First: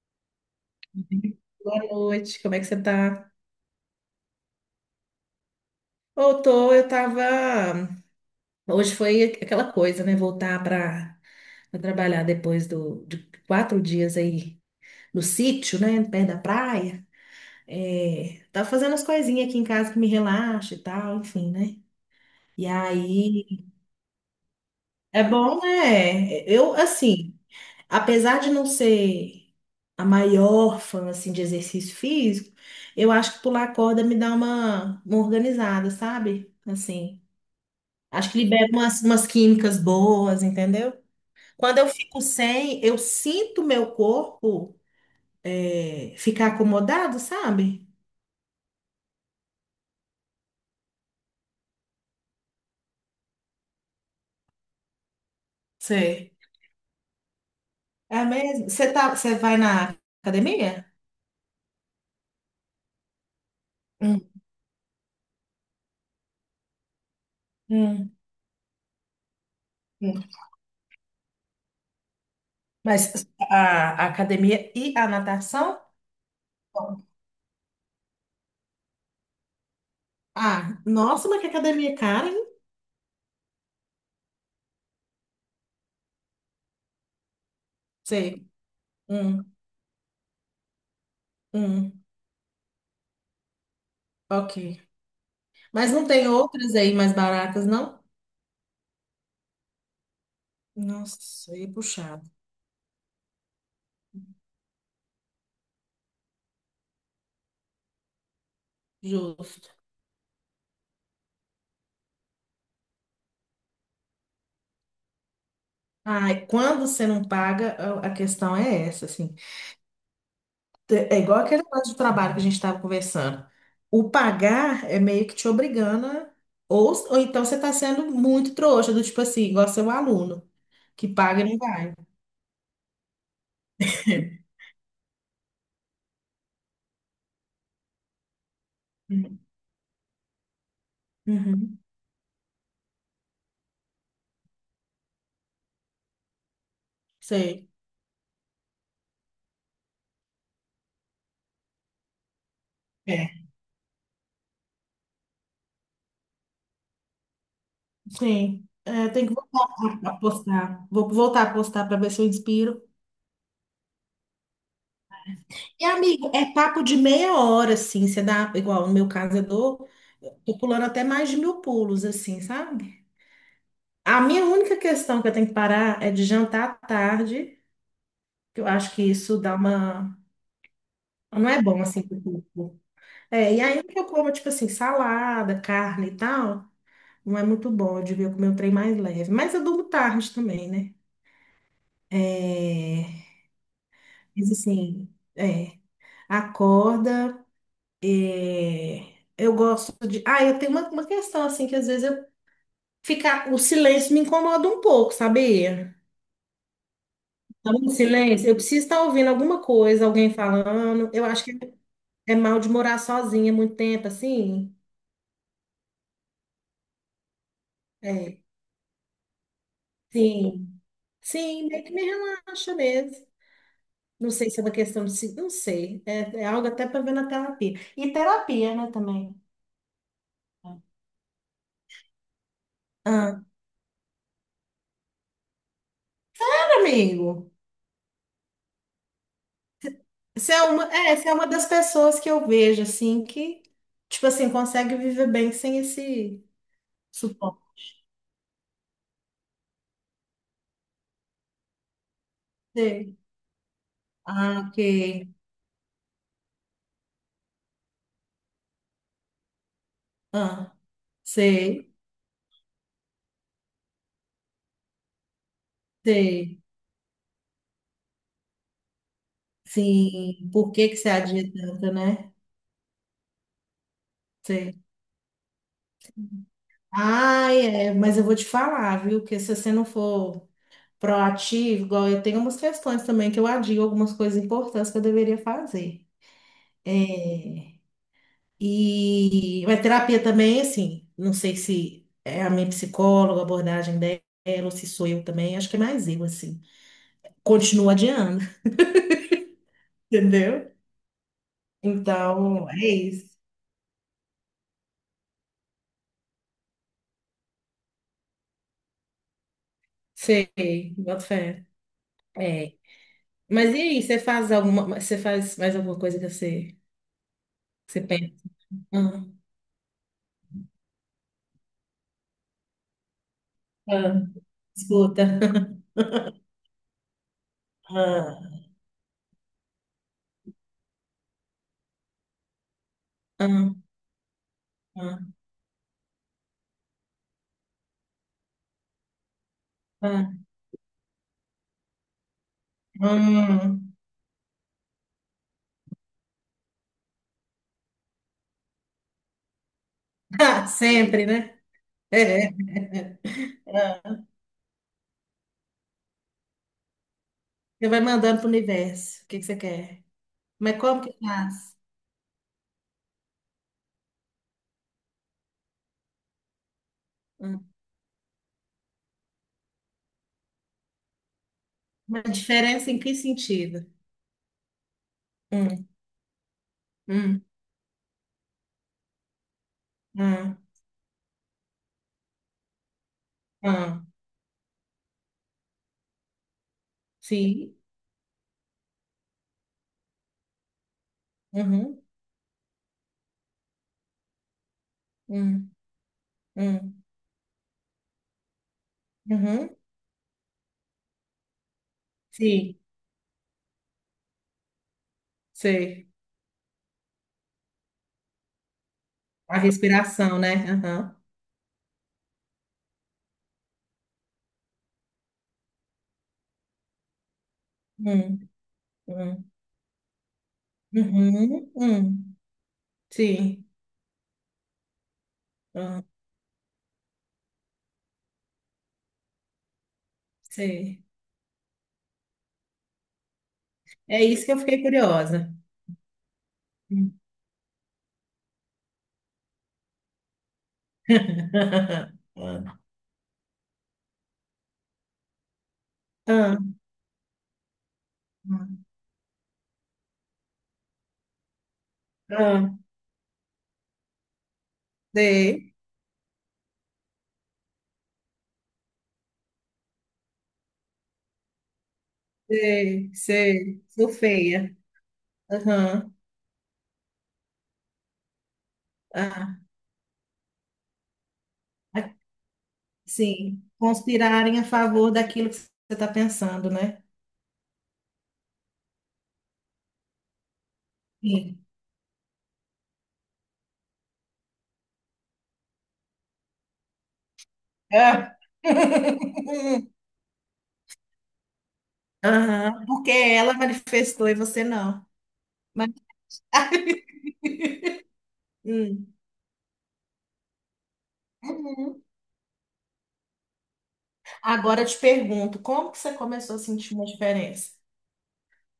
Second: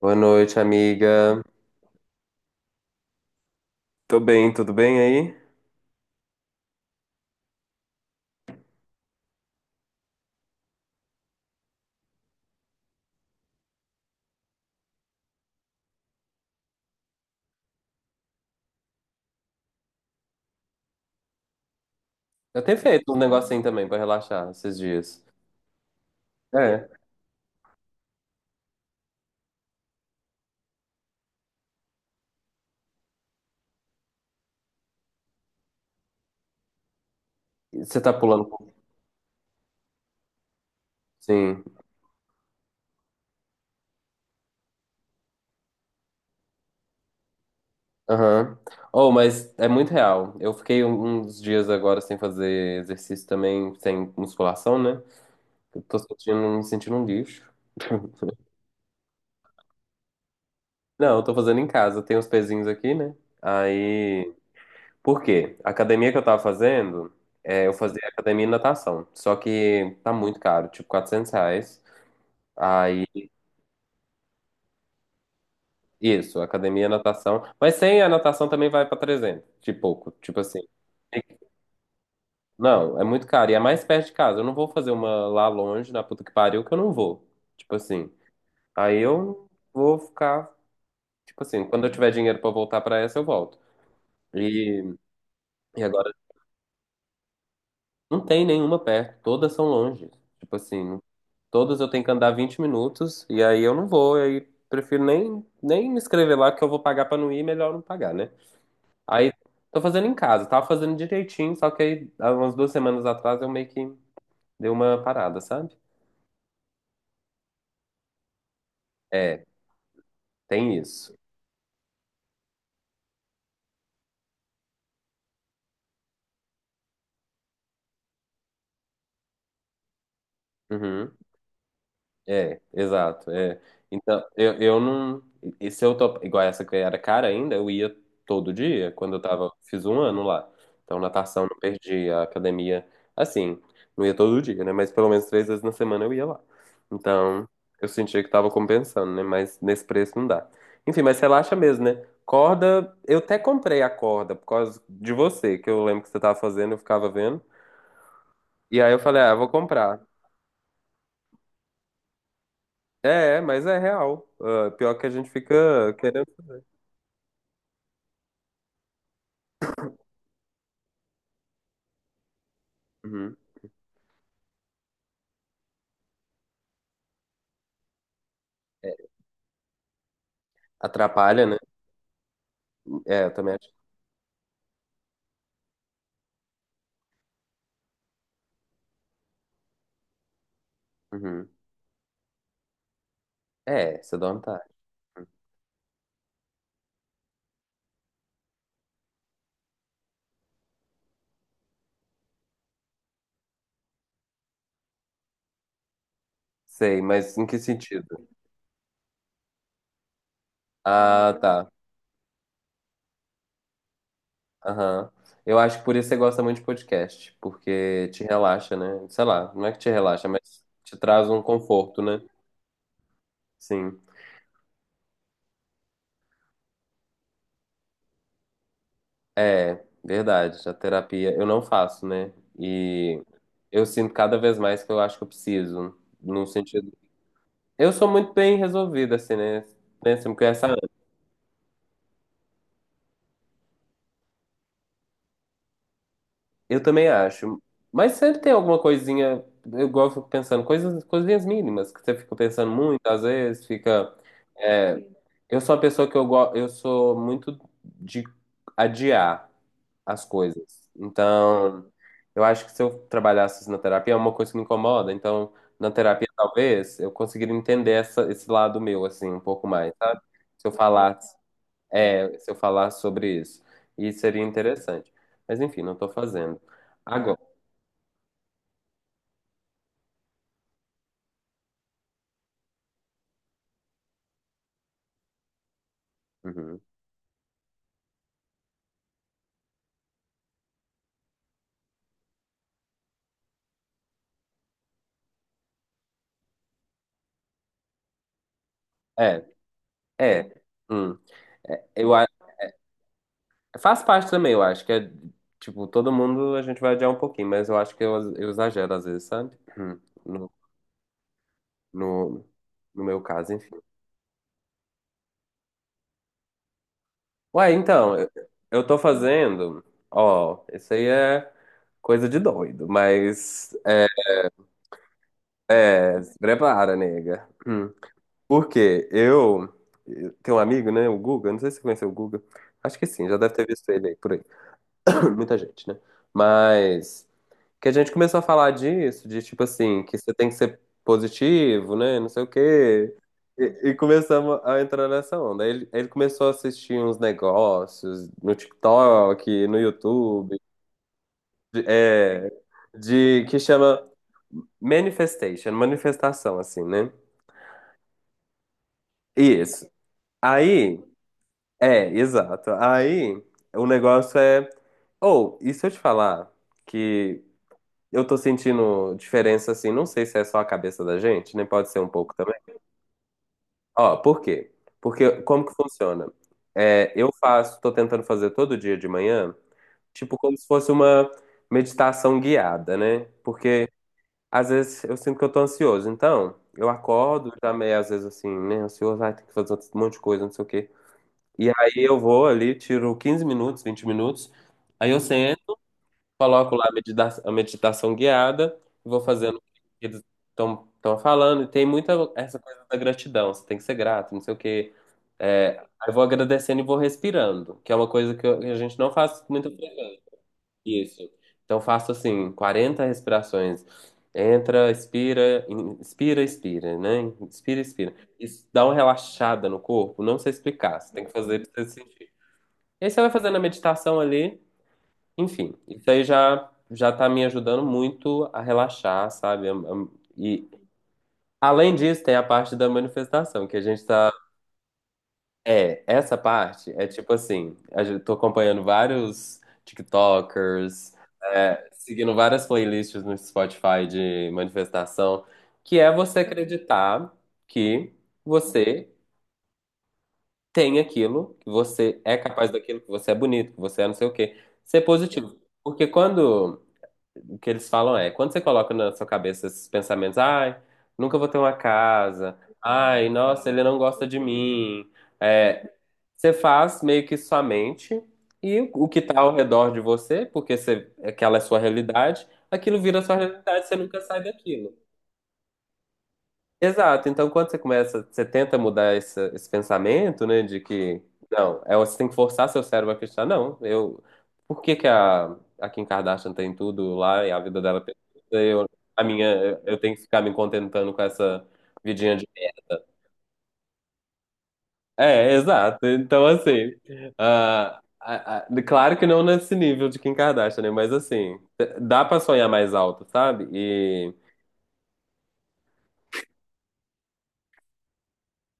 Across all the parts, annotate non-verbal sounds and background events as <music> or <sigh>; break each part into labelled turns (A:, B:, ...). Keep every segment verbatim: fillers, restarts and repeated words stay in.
A: Boa noite, amiga.
B: Boa noite, como é que você tá?
A: Tô bem, tudo bem aí?
B: Eu tô, eu tava. Hoje foi aquela coisa, né? Voltar pra pra trabalhar depois do, de quatro dias aí no sítio, né? Perto da praia. É, tava fazendo as coisinhas aqui em casa que me relaxa e tal, enfim, né?
A: Eu
B: E
A: tenho feito um negocinho
B: aí,
A: também pra relaxar esses dias.
B: é bom, né? Eu,
A: É,
B: assim, apesar de não ser a maior fã, assim, de exercício físico, eu acho que pular corda me dá uma, uma organizada, sabe? Assim.
A: você tá
B: Acho que
A: pulando.
B: libera umas, umas químicas boas, entendeu?
A: Sim.
B: Quando eu fico sem, eu sinto meu corpo é, ficar acomodado, sabe?
A: Aham. Oh, mas é muito real. Eu fiquei um- uns dias agora sem fazer exercício também, sem musculação, né? Eu tô
B: Sei.
A: sentindo, me sentindo um lixo.
B: É
A: <laughs>
B: mesmo? Você tá, você vai na academia?
A: Não, eu tô fazendo em casa. Tem uns pezinhos aqui, né? Aí.
B: Hum,
A: Por quê? A academia que eu tava fazendo, é, eu fazia
B: hum,
A: academia e natação. Só que tá
B: hum.
A: muito caro, tipo quatrocentos reais.
B: Mas
A: Aí
B: a, a academia e a natação?
A: isso, academia e natação. Mas sem a natação também vai para trezentos, de pouco, tipo assim.
B: Ah, nossa, mas que academia cara, hein?
A: Não, é muito caro. E é mais perto de casa. Eu não vou fazer uma lá longe, na puta que pariu, que eu não vou. Tipo assim.
B: Sei.
A: Aí eu
B: Hum,
A: vou ficar. Tipo assim, quando eu
B: hum,
A: tiver dinheiro pra voltar pra essa, eu volto.
B: ok.
A: E, e
B: Mas não
A: agora,
B: tem outras aí mais baratas, não?
A: não tem nenhuma perto. Todas são longe. Tipo assim,
B: Nossa, aí é
A: todas eu tenho que andar
B: puxado.
A: vinte minutos. E aí eu não vou. Aí prefiro nem, nem me inscrever lá, que eu vou pagar pra não ir. Melhor não pagar, né? Aí
B: Justo.
A: tô fazendo em casa, tava fazendo direitinho, só que aí há umas duas semanas atrás eu meio que dei uma parada, sabe?
B: Ai, quando você não paga, a a questão é essa, assim.
A: É, tem isso.
B: É igual aquele negócio de trabalho que a gente estava conversando. O pagar é meio que te obrigando, a- ou, ou então você está sendo muito trouxa, do tipo assim, igual seu aluno, que
A: Uhum.
B: paga e não vai.
A: É, exato. É. Então,
B: <laughs>
A: eu, eu não. E se eu tô. Igual essa que era cara ainda, eu ia todo dia, quando eu
B: Hum.
A: tava. Fiz um ano lá. Então, natação, não
B: Uhum.
A: perdi a academia. Assim, não ia todo dia, né? Mas pelo menos três vezes na semana eu ia lá. Então,
B: Sei.
A: eu sentia que tava compensando, né? Mas nesse preço não dá. Enfim, mas relaxa mesmo, né? Corda, eu
B: É.
A: até comprei a corda por causa de você, que eu lembro que você tava fazendo, eu ficava vendo.
B: Sim.
A: E aí eu
B: É,
A: falei,
B: tem
A: ah,
B: que
A: eu vou comprar.
B: voltar a postar. Vou voltar a postar para ver se eu inspiro.
A: É, é, mas é real. Ah, pior que a gente
B: E,
A: fica querendo.
B: amigo, é papo de meia hora, assim. Você dá, igual no meu caso, eu dou, tô pulando até mais de mil pulos, assim, sabe?
A: Uhum.
B: A minha única questão que eu tenho que parar é de jantar à tarde, que eu acho que isso dá uma.
A: Atrapalha,
B: Não
A: né?
B: é bom assim pro corpo.
A: É, eu também
B: É, e
A: acho.
B: ainda que eu como, tipo assim, salada, carne e tal, não é muito bom. Eu devia comer um trem mais leve. Mas eu durmo tarde também, né?
A: Uhum.
B: É,
A: É, você dorme
B: mas
A: tarde.
B: assim, é, acorda. É, eu gosto de. Ah, eu tenho uma, uma questão assim, que às vezes eu ficar. O silêncio me incomoda um pouco, sabia?
A: Sei, mas em que
B: Tá em
A: sentido?
B: silêncio. Eu preciso estar ouvindo alguma coisa, alguém falando. Eu
A: Ah,
B: acho que
A: tá.
B: é mal de morar sozinha muito tempo, assim.
A: Aham. Eu acho que por isso você gosta muito de podcast, porque te
B: É,
A: relaxa, né? Sei lá, não é que te relaxa, mas
B: sim.
A: te traz um
B: Sim, meio que
A: conforto,
B: me
A: né?
B: relaxa mesmo.
A: Sim.
B: Não sei se é uma questão de... se- Não sei. É, é algo até para ver na terapia. E terapia, né, também.
A: É, verdade. A terapia eu não faço, né? E
B: Ah,
A: eu sinto cada vez mais que eu acho que eu preciso, num sentido.
B: amigo,
A: Eu sou muito bem resolvido, assim, né? Né? Você me
B: você é
A: conhece há anos.
B: uma, é, você é uma das pessoas que eu vejo, assim, que, tipo assim, consegue viver bem sem esse
A: Eu também
B: suporte.
A: acho. Mas sempre tem alguma coisinha. Eu gosto fico pensando, coisas, coisinhas mínimas, que você fica pensando muito,
B: Sei.
A: às vezes, fica.
B: Ah, ok.
A: é, eu sou uma pessoa que eu gosto. Eu sou muito de adiar as coisas.
B: Ah,
A: Então,
B: sei,
A: eu acho que se eu trabalhasse na terapia, é uma coisa que me incomoda. Então, na terapia,
B: sei.
A: talvez, eu conseguiria entender essa, esse lado meu, assim, um pouco mais, sabe?
B: Sim,
A: Se
B: por
A: eu
B: que que você
A: falar
B: adia tanto, né?
A: É, se eu falar sobre isso. E seria
B: Sei.
A: interessante. Mas enfim, não estou fazendo. Agora.
B: Ai, é, mas eu vou te falar, viu? Que se você não for proativo, igual eu tenho umas questões também que eu adio algumas coisas importantes que eu deveria fazer.
A: Uhum.
B: É, e a terapia também, assim, não sei se é a minha psicóloga, a abordagem dela, ou se sou eu também, acho que é mais eu, assim. Continuo adiando,
A: É,
B: <laughs>
A: é.
B: entendeu?
A: Hum. É, eu, a-
B: Então, é isso.
A: Faz parte também, eu acho que é. Tipo, todo mundo a gente vai adiar um pouquinho, mas eu acho que eu, eu exagero às vezes, sabe? Hum. No,
B: Sei, boto fé.
A: no,
B: É.
A: no meu caso, enfim.
B: Mas e aí, você faz alguma, você faz mais alguma coisa que você,
A: Ué,
B: você
A: então, eu,
B: pensa?
A: eu tô
B: Ah,
A: fazendo. Ó, isso aí é coisa de doido, mas.
B: ah, escuta. <laughs>
A: É, se prepara, nega. Hum.
B: Ah,
A: Porque eu eu tenho um amigo, né, o Guga, não sei se você conheceu o Guga, acho que sim, já deve ter
B: ah,
A: visto ele aí por aí.
B: ah,
A: <coughs> <clears throat> Muita gente, né? Mas que a gente começou a falar disso, de tipo assim, que você
B: ah,
A: tem que ser positivo, né, não sei o quê. E,
B: hum.
A: e começamos a entrar nessa onda. Aí Ele, ele começou a assistir uns negócios no TikTok, no
B: <laughs>
A: YouTube,
B: Ah, sempre, né?
A: de- é,
B: É.
A: de que chama
B: Ah.
A: manifestation, manifestação, assim, né?
B: Você vai mandando para o universo o que que você
A: Isso.
B: quer. Mas
A: Aí
B: como que faz?
A: é, exato. Aí o negócio é. Ou, e se eu te falar que
B: Hum.
A: eu tô sentindo diferença assim, não sei se é só a cabeça da gente, nem pode ser um
B: Uma
A: pouco também.
B: diferença em que sentido?
A: Ó, por quê? Porque como que
B: Hum,
A: funciona? É, eu
B: hum,
A: faço, tô tentando fazer todo dia de manhã, tipo como
B: hum,
A: se fosse uma meditação guiada, né? Porque
B: hum.
A: às vezes eu sinto que eu tô ansioso, então eu acordo já
B: Sim.
A: meio às vezes assim, né, ansioso, ai, tem que fazer um monte de coisa, não sei o quê. E aí
B: Uhum,
A: eu vou ali, tiro quinze minutos, vinte minutos. Aí eu
B: hum,
A: sento, coloco lá a
B: hum,
A: medita- a meditação guiada, e vou fazendo o
B: uhum.
A: que eles estão falando. E tem muita essa
B: Sim,
A: coisa da gratidão, você tem que ser grato, não sei o quê. É, aí
B: sei.
A: eu vou agradecendo e vou respirando, que é uma coisa que, eu- que a gente não faz
B: A
A: muito frequente.
B: respiração, né? Aham.
A: Isso. Então eu faço assim, quarenta respirações. Entra, expira, in- inspira, expira, né? Inspira, expira.
B: Hum,
A: Isso dá uma
B: hum.
A: relaxada no corpo, não sei explicar. Você tem que fazer
B: Uhum,
A: pra você sentir.
B: hum,
A: E aí você vai fazendo a
B: sim,
A: meditação ali, enfim,
B: ah,
A: isso aí já já tá me ajudando muito a relaxar, sabe? Am- am- E
B: sei.
A: além disso, tem a parte da manifestação, que a gente
B: É
A: tá.
B: isso que eu fiquei curiosa.
A: É, essa parte é
B: Hum.
A: tipo assim, a gente- tô acompanhando vários TikTokers, é,
B: <laughs>
A: seguindo várias
B: Ah,
A: playlists no Spotify de manifestação, que é você
B: ah,
A: acreditar que você tem aquilo, que você é capaz
B: ah,
A: daquilo, que você é bonito, que você é não sei o quê. Ser positivo.
B: sei,
A: Porque quando o que eles falam é, quando você coloca na sua cabeça esses pensamentos, ai, nunca vou ter uma casa,
B: sei,
A: ai, nossa, ele
B: sei.
A: não
B: Sou
A: gosta de
B: feia.
A: mim. É,
B: Aham,
A: você faz meio que sua mente e o que está ao
B: ah,
A: redor de você, porque você, aquela é sua
B: ah,
A: realidade, aquilo vira sua
B: sim.
A: realidade, você nunca sai
B: Conspirarem a
A: daquilo.
B: favor daquilo que você está pensando, né?
A: Exato. Então, quando você começa, você tenta mudar esse, esse pensamento, né, de que
B: Sim.
A: não, é você tem que forçar seu cérebro a acreditar. Não, eu. Por que que a, a Kim Kardashian tem tudo lá e a vida dela é
B: Ah.
A: perfeita, e eu, a minha,
B: <laughs>
A: eu tenho que ficar me contentando com essa vidinha de
B: Aham,
A: merda?
B: porque ela manifestou e você não.
A: É,
B: Mas,
A: exato. Então, assim, ah, ah, ah,
B: hum,
A: claro que não nesse nível de Kim Kardashian, né? Mas assim,
B: uhum.
A: dá pra sonhar mais alto, sabe? E,
B: Agora eu te pergunto, como que você começou a sentir uma diferença?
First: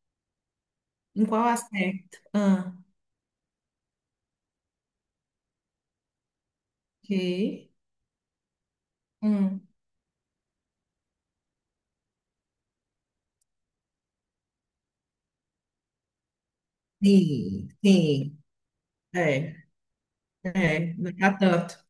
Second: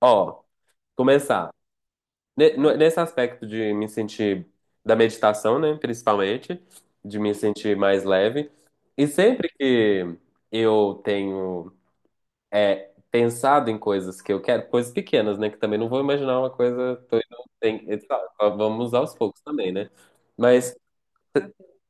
A: ó,
B: Em qual
A: começar.
B: aspecto?
A: Ne- no-
B: Ah,
A: Nesse aspecto de me sentir da meditação, né, principalmente, de me
B: ok.
A: sentir mais leve. E sempre
B: Hum.
A: que eu tenho pensado em coisas que eu quero, coisas pequenas, né, que também não vou imaginar uma coisa, tô indo-
B: Sim,
A: tem-
B: sim.
A: sabe, vamos aos poucos
B: É,
A: também, né? Mas
B: é, não tá tanto.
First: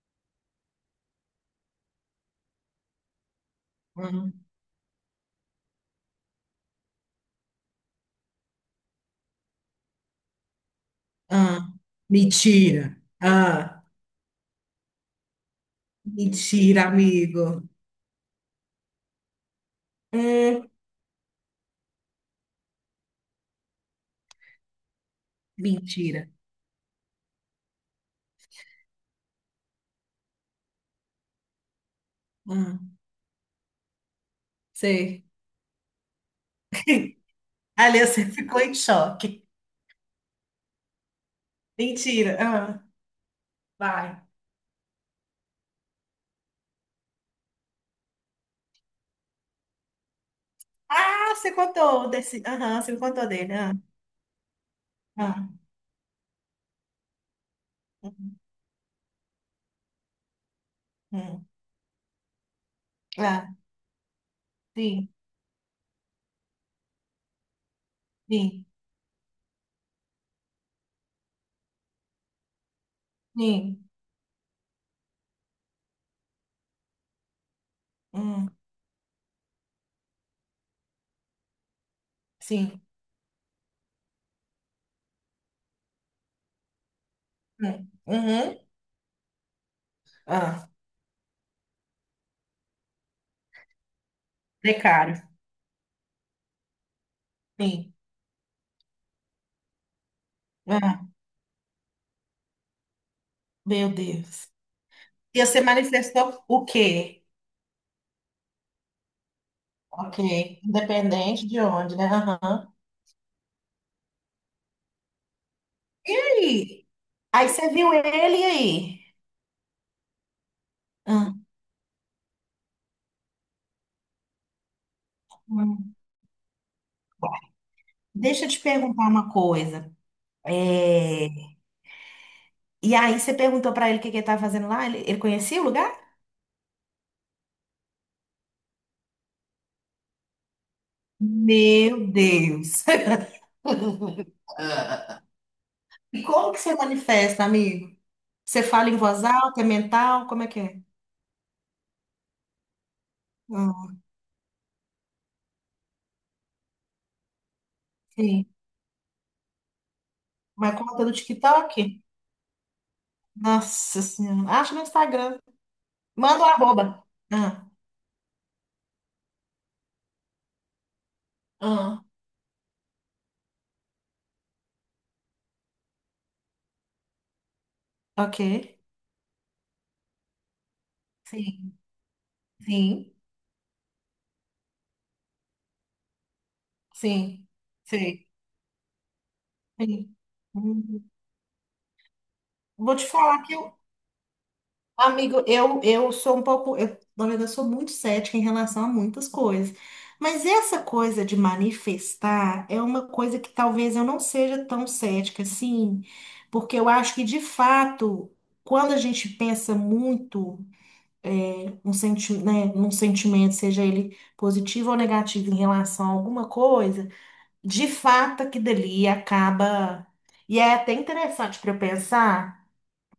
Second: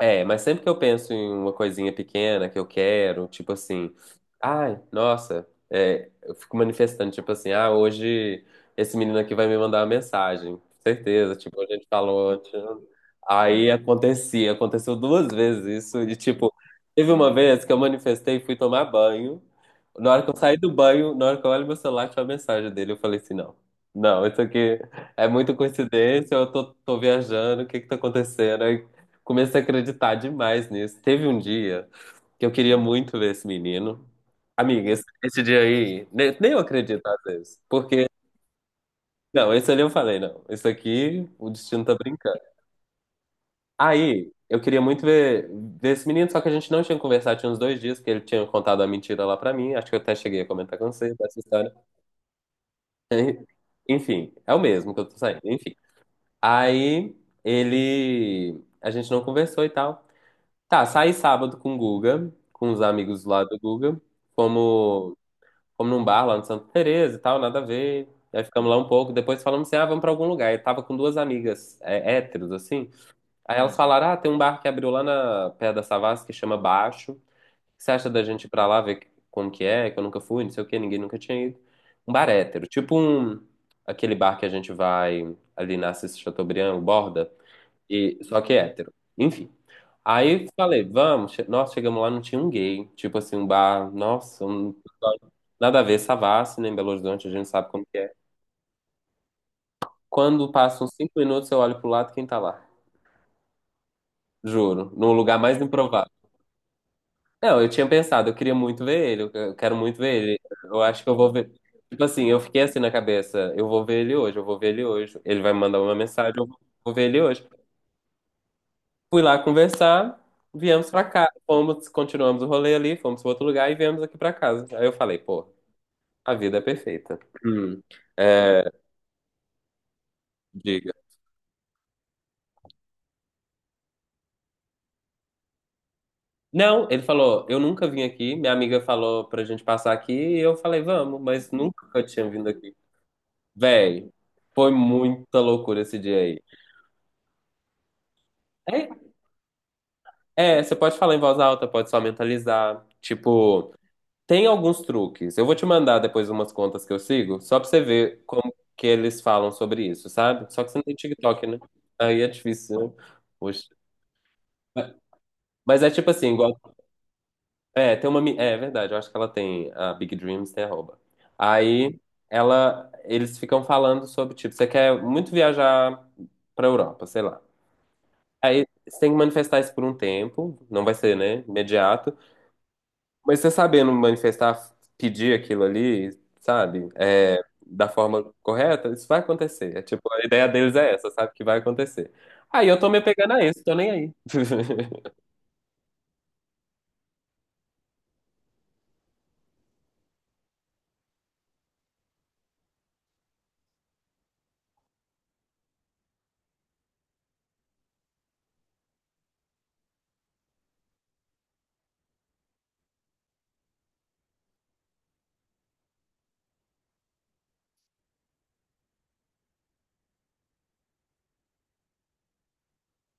A: é, mas sempre que eu penso em uma coisinha pequena que eu quero, tipo assim,
B: Hum.
A: ai, nossa, é, eu fico manifestando, tipo assim, ah, hoje esse menino aqui vai me mandar uma mensagem, certeza, tipo, a
B: Ah,
A: gente falou, tipo,
B: mentira.
A: aí
B: Ah,
A: acontecia, aconteceu duas vezes isso, e tipo,
B: mentira,
A: teve uma
B: amigo.
A: vez que eu manifestei e fui tomar banho, na hora que eu saí
B: Hum,
A: do banho, na hora que eu olho meu celular, tinha uma mensagem dele. Eu falei assim, não. Não, isso aqui é muita
B: mentira.
A: coincidência, eu tô, tô viajando, o que que tá acontecendo? Comecei a acreditar demais nisso. Teve um dia que eu queria
B: Ah,
A: muito ver esse menino. Amiga, esse,
B: sei.
A: esse dia aí, ne- nem, eu acredito às
B: <laughs>
A: vezes.
B: Ali
A: Porque,
B: você ficou em choque.
A: não, esse ali eu falei, não. Isso aqui, o destino tá
B: Mentira.
A: brincando.
B: Ah, vai.
A: Aí, eu queria muito ver, ver esse menino, só que a gente não tinha conversado, tinha uns dois dias, porque ele tinha contado a mentira lá pra mim. Acho que eu até cheguei a comentar com você
B: Ah,
A: essa
B: você
A: história.
B: contou desse. Aham, você me contou
A: <laughs>
B: dele. Ah,
A: Enfim, é o mesmo que eu tô saindo,
B: ah,
A: enfim. Aí,
B: hum.
A: ele. A gente não conversou e tal. Tá, saí
B: Hum.
A: sábado com o Guga, com os amigos lá
B: Ah,
A: do Guga.
B: sim,
A: Fomos, fomos num bar lá no Santa Teresa e tal, nada a ver. Aí
B: sim,
A: ficamos lá um pouco, depois falamos assim, ah, vamos pra algum lugar. Eu tava com duas amigas é, héteros, assim. Aí elas
B: sim.
A: falaram, ah, tem um bar que abriu lá na Pedra da Savassi que chama Baixo. O que você acha da gente ir
B: Hum,
A: pra lá ver como que é? Que eu nunca fui, não sei o quê, ninguém nunca tinha ido. Um bar hétero,
B: sim.
A: tipo um, aquele bar que a gente vai ali na Assis Chateaubriand, o Borda.
B: Hum.
A: E, só que é
B: Uhum.
A: hétero. Enfim. Aí
B: Ah,
A: falei, vamos. Che- nossa, chegamos lá, não tinha um gay. Tipo assim, um bar. Nossa, um-
B: precário.
A: nada a ver, Savassi, né? Em Belo Horizonte, a gente sabe como
B: Sim.
A: que é. Quando passam
B: Ah,
A: cinco minutos, eu olho pro lado, quem tá lá?
B: meu Deus.
A: Juro, no lugar
B: E
A: mais
B: você
A: improvável.
B: manifestou o quê?
A: Não, eu tinha pensado, eu queria muito ver ele, eu eu quero muito
B: Ok.
A: ver ele. Eu acho que eu vou
B: Independente
A: ver.
B: de onde,
A: Tipo
B: né?
A: assim, eu fiquei
B: Aham.
A: assim na cabeça, eu vou ver ele hoje, eu vou ver ele hoje. Ele vai me mandar uma
B: E
A: mensagem, eu vou
B: aí?
A: vou ver ele hoje.
B: Aí você viu ele e aí?
A: Fui lá conversar, viemos pra cá.
B: Ah,
A: Fomos, continuamos o rolê ali, fomos para outro lugar e viemos aqui pra casa. Aí eu falei, pô,
B: hum.
A: a vida é perfeita. Hum,
B: Deixa eu te
A: é,
B: perguntar uma coisa.
A: diga.
B: É, e aí você perguntou pra ele o que que ele estava fazendo lá? Ele, ele conhecia o lugar?
A: Não, ele falou, eu nunca vim aqui. Minha amiga falou pra gente passar aqui e eu falei, vamos, mas nunca eu
B: Meu
A: tinha vindo aqui.
B: Deus! <laughs>
A: Véi, foi
B: Ah.
A: muita loucura esse dia
B: E
A: aí.
B: como que você manifesta, amigo? Você
A: É,
B: fala em voz alta, é mental? Como é que
A: é, você
B: é?
A: pode falar em voz alta, pode só mentalizar. Tipo,
B: Ah,
A: tem alguns truques. Eu vou te mandar depois umas contas que eu sigo, só pra você ver
B: sim.
A: como que eles falam sobre isso, sabe? Só que
B: Uma
A: você não tem
B: conta do
A: TikTok, né?
B: TikTok?
A: Aí é difícil, né? Poxa.
B: Nossa Senhora. Acho no Instagram.
A: Mas é tipo assim,
B: Manda o
A: igual.
B: arroba. Ah,
A: É, tem uma. mi- É, é verdade, eu acho que ela tem. A Big Dreams tem arroba. Aí
B: ah,
A: ela. Eles ficam falando sobre, tipo, você quer muito viajar pra Europa, sei lá.
B: ok.
A: Aí você tem que manifestar isso por um tempo, não vai ser, né?
B: Sim,
A: Imediato.
B: sim,
A: Mas você sabendo manifestar, pedir aquilo ali, sabe? É,
B: sim,
A: da
B: sei,
A: forma correta, isso vai acontecer. É tipo,
B: sim.
A: a ideia deles é
B: Hum,
A: essa, sabe? Que vai acontecer. Aí eu tô
B: vou
A: me
B: te
A: apegando
B: falar
A: a
B: que
A: isso,
B: eu,
A: tô nem aí. <laughs>
B: amigo, eu, eu sou um pouco, eu, na verdade, eu sou muito cética em relação a muitas coisas. Mas essa coisa de manifestar é uma coisa que talvez eu não seja tão cética assim, porque eu acho que de fato, quando a gente pensa muito um senti né, num sentimento, seja ele positivo ou negativo em relação a alguma coisa, de fato, aquilo ali acaba. E é até interessante para eu pensar,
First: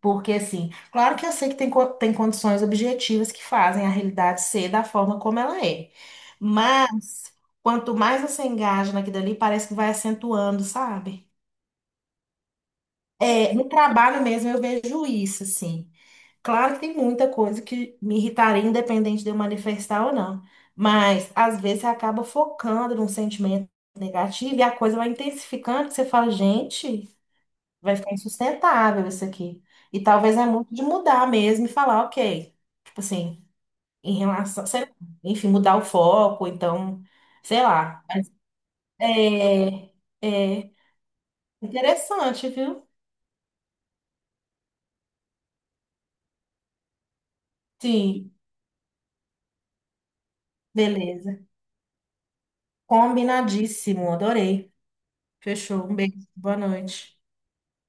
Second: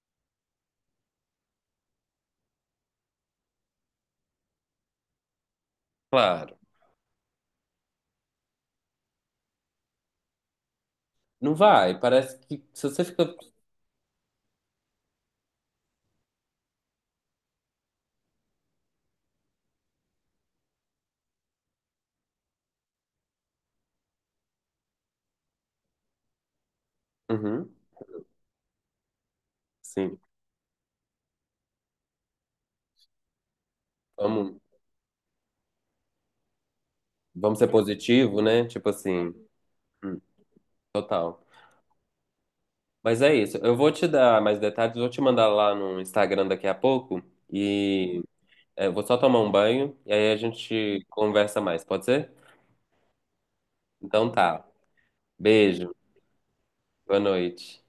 B: porque, assim, claro que eu sei que tem, co- tem condições objetivas que fazem a realidade ser da forma como ela é.
A: Claro.
B: Mas, quanto mais você engaja naquilo ali, parece que vai acentuando, sabe?
A: Não vai. Parece que se você fica.
B: É, no trabalho mesmo eu vejo isso, assim. Claro que tem muita coisa que me irritaria, independente de eu manifestar ou não. Mas, às vezes, você acaba focando num sentimento negativo e a coisa vai intensificando, que você fala, gente,
A: Uhum,
B: vai ficar insustentável isso aqui. E
A: sim.
B: talvez é muito de mudar mesmo e falar, ok. Tipo assim, em
A: Vamos,
B: relação, sei lá, enfim, mudar o foco, então,
A: vamos
B: sei
A: ser
B: lá. Mas
A: positivo, né? Tipo assim.
B: é,
A: Hum,
B: é
A: total.
B: interessante, viu?
A: Mas é isso. Eu vou te dar mais detalhes, vou te mandar lá no Instagram daqui a pouco. E
B: Sim,
A: é, eu vou só tomar um banho e aí a gente
B: beleza.
A: conversa mais, pode ser?
B: Combinadíssimo,
A: Então tá.
B: adorei. Fechou.
A: Beijo,
B: Um beijo, boa
A: boa
B: noite.
A: noite.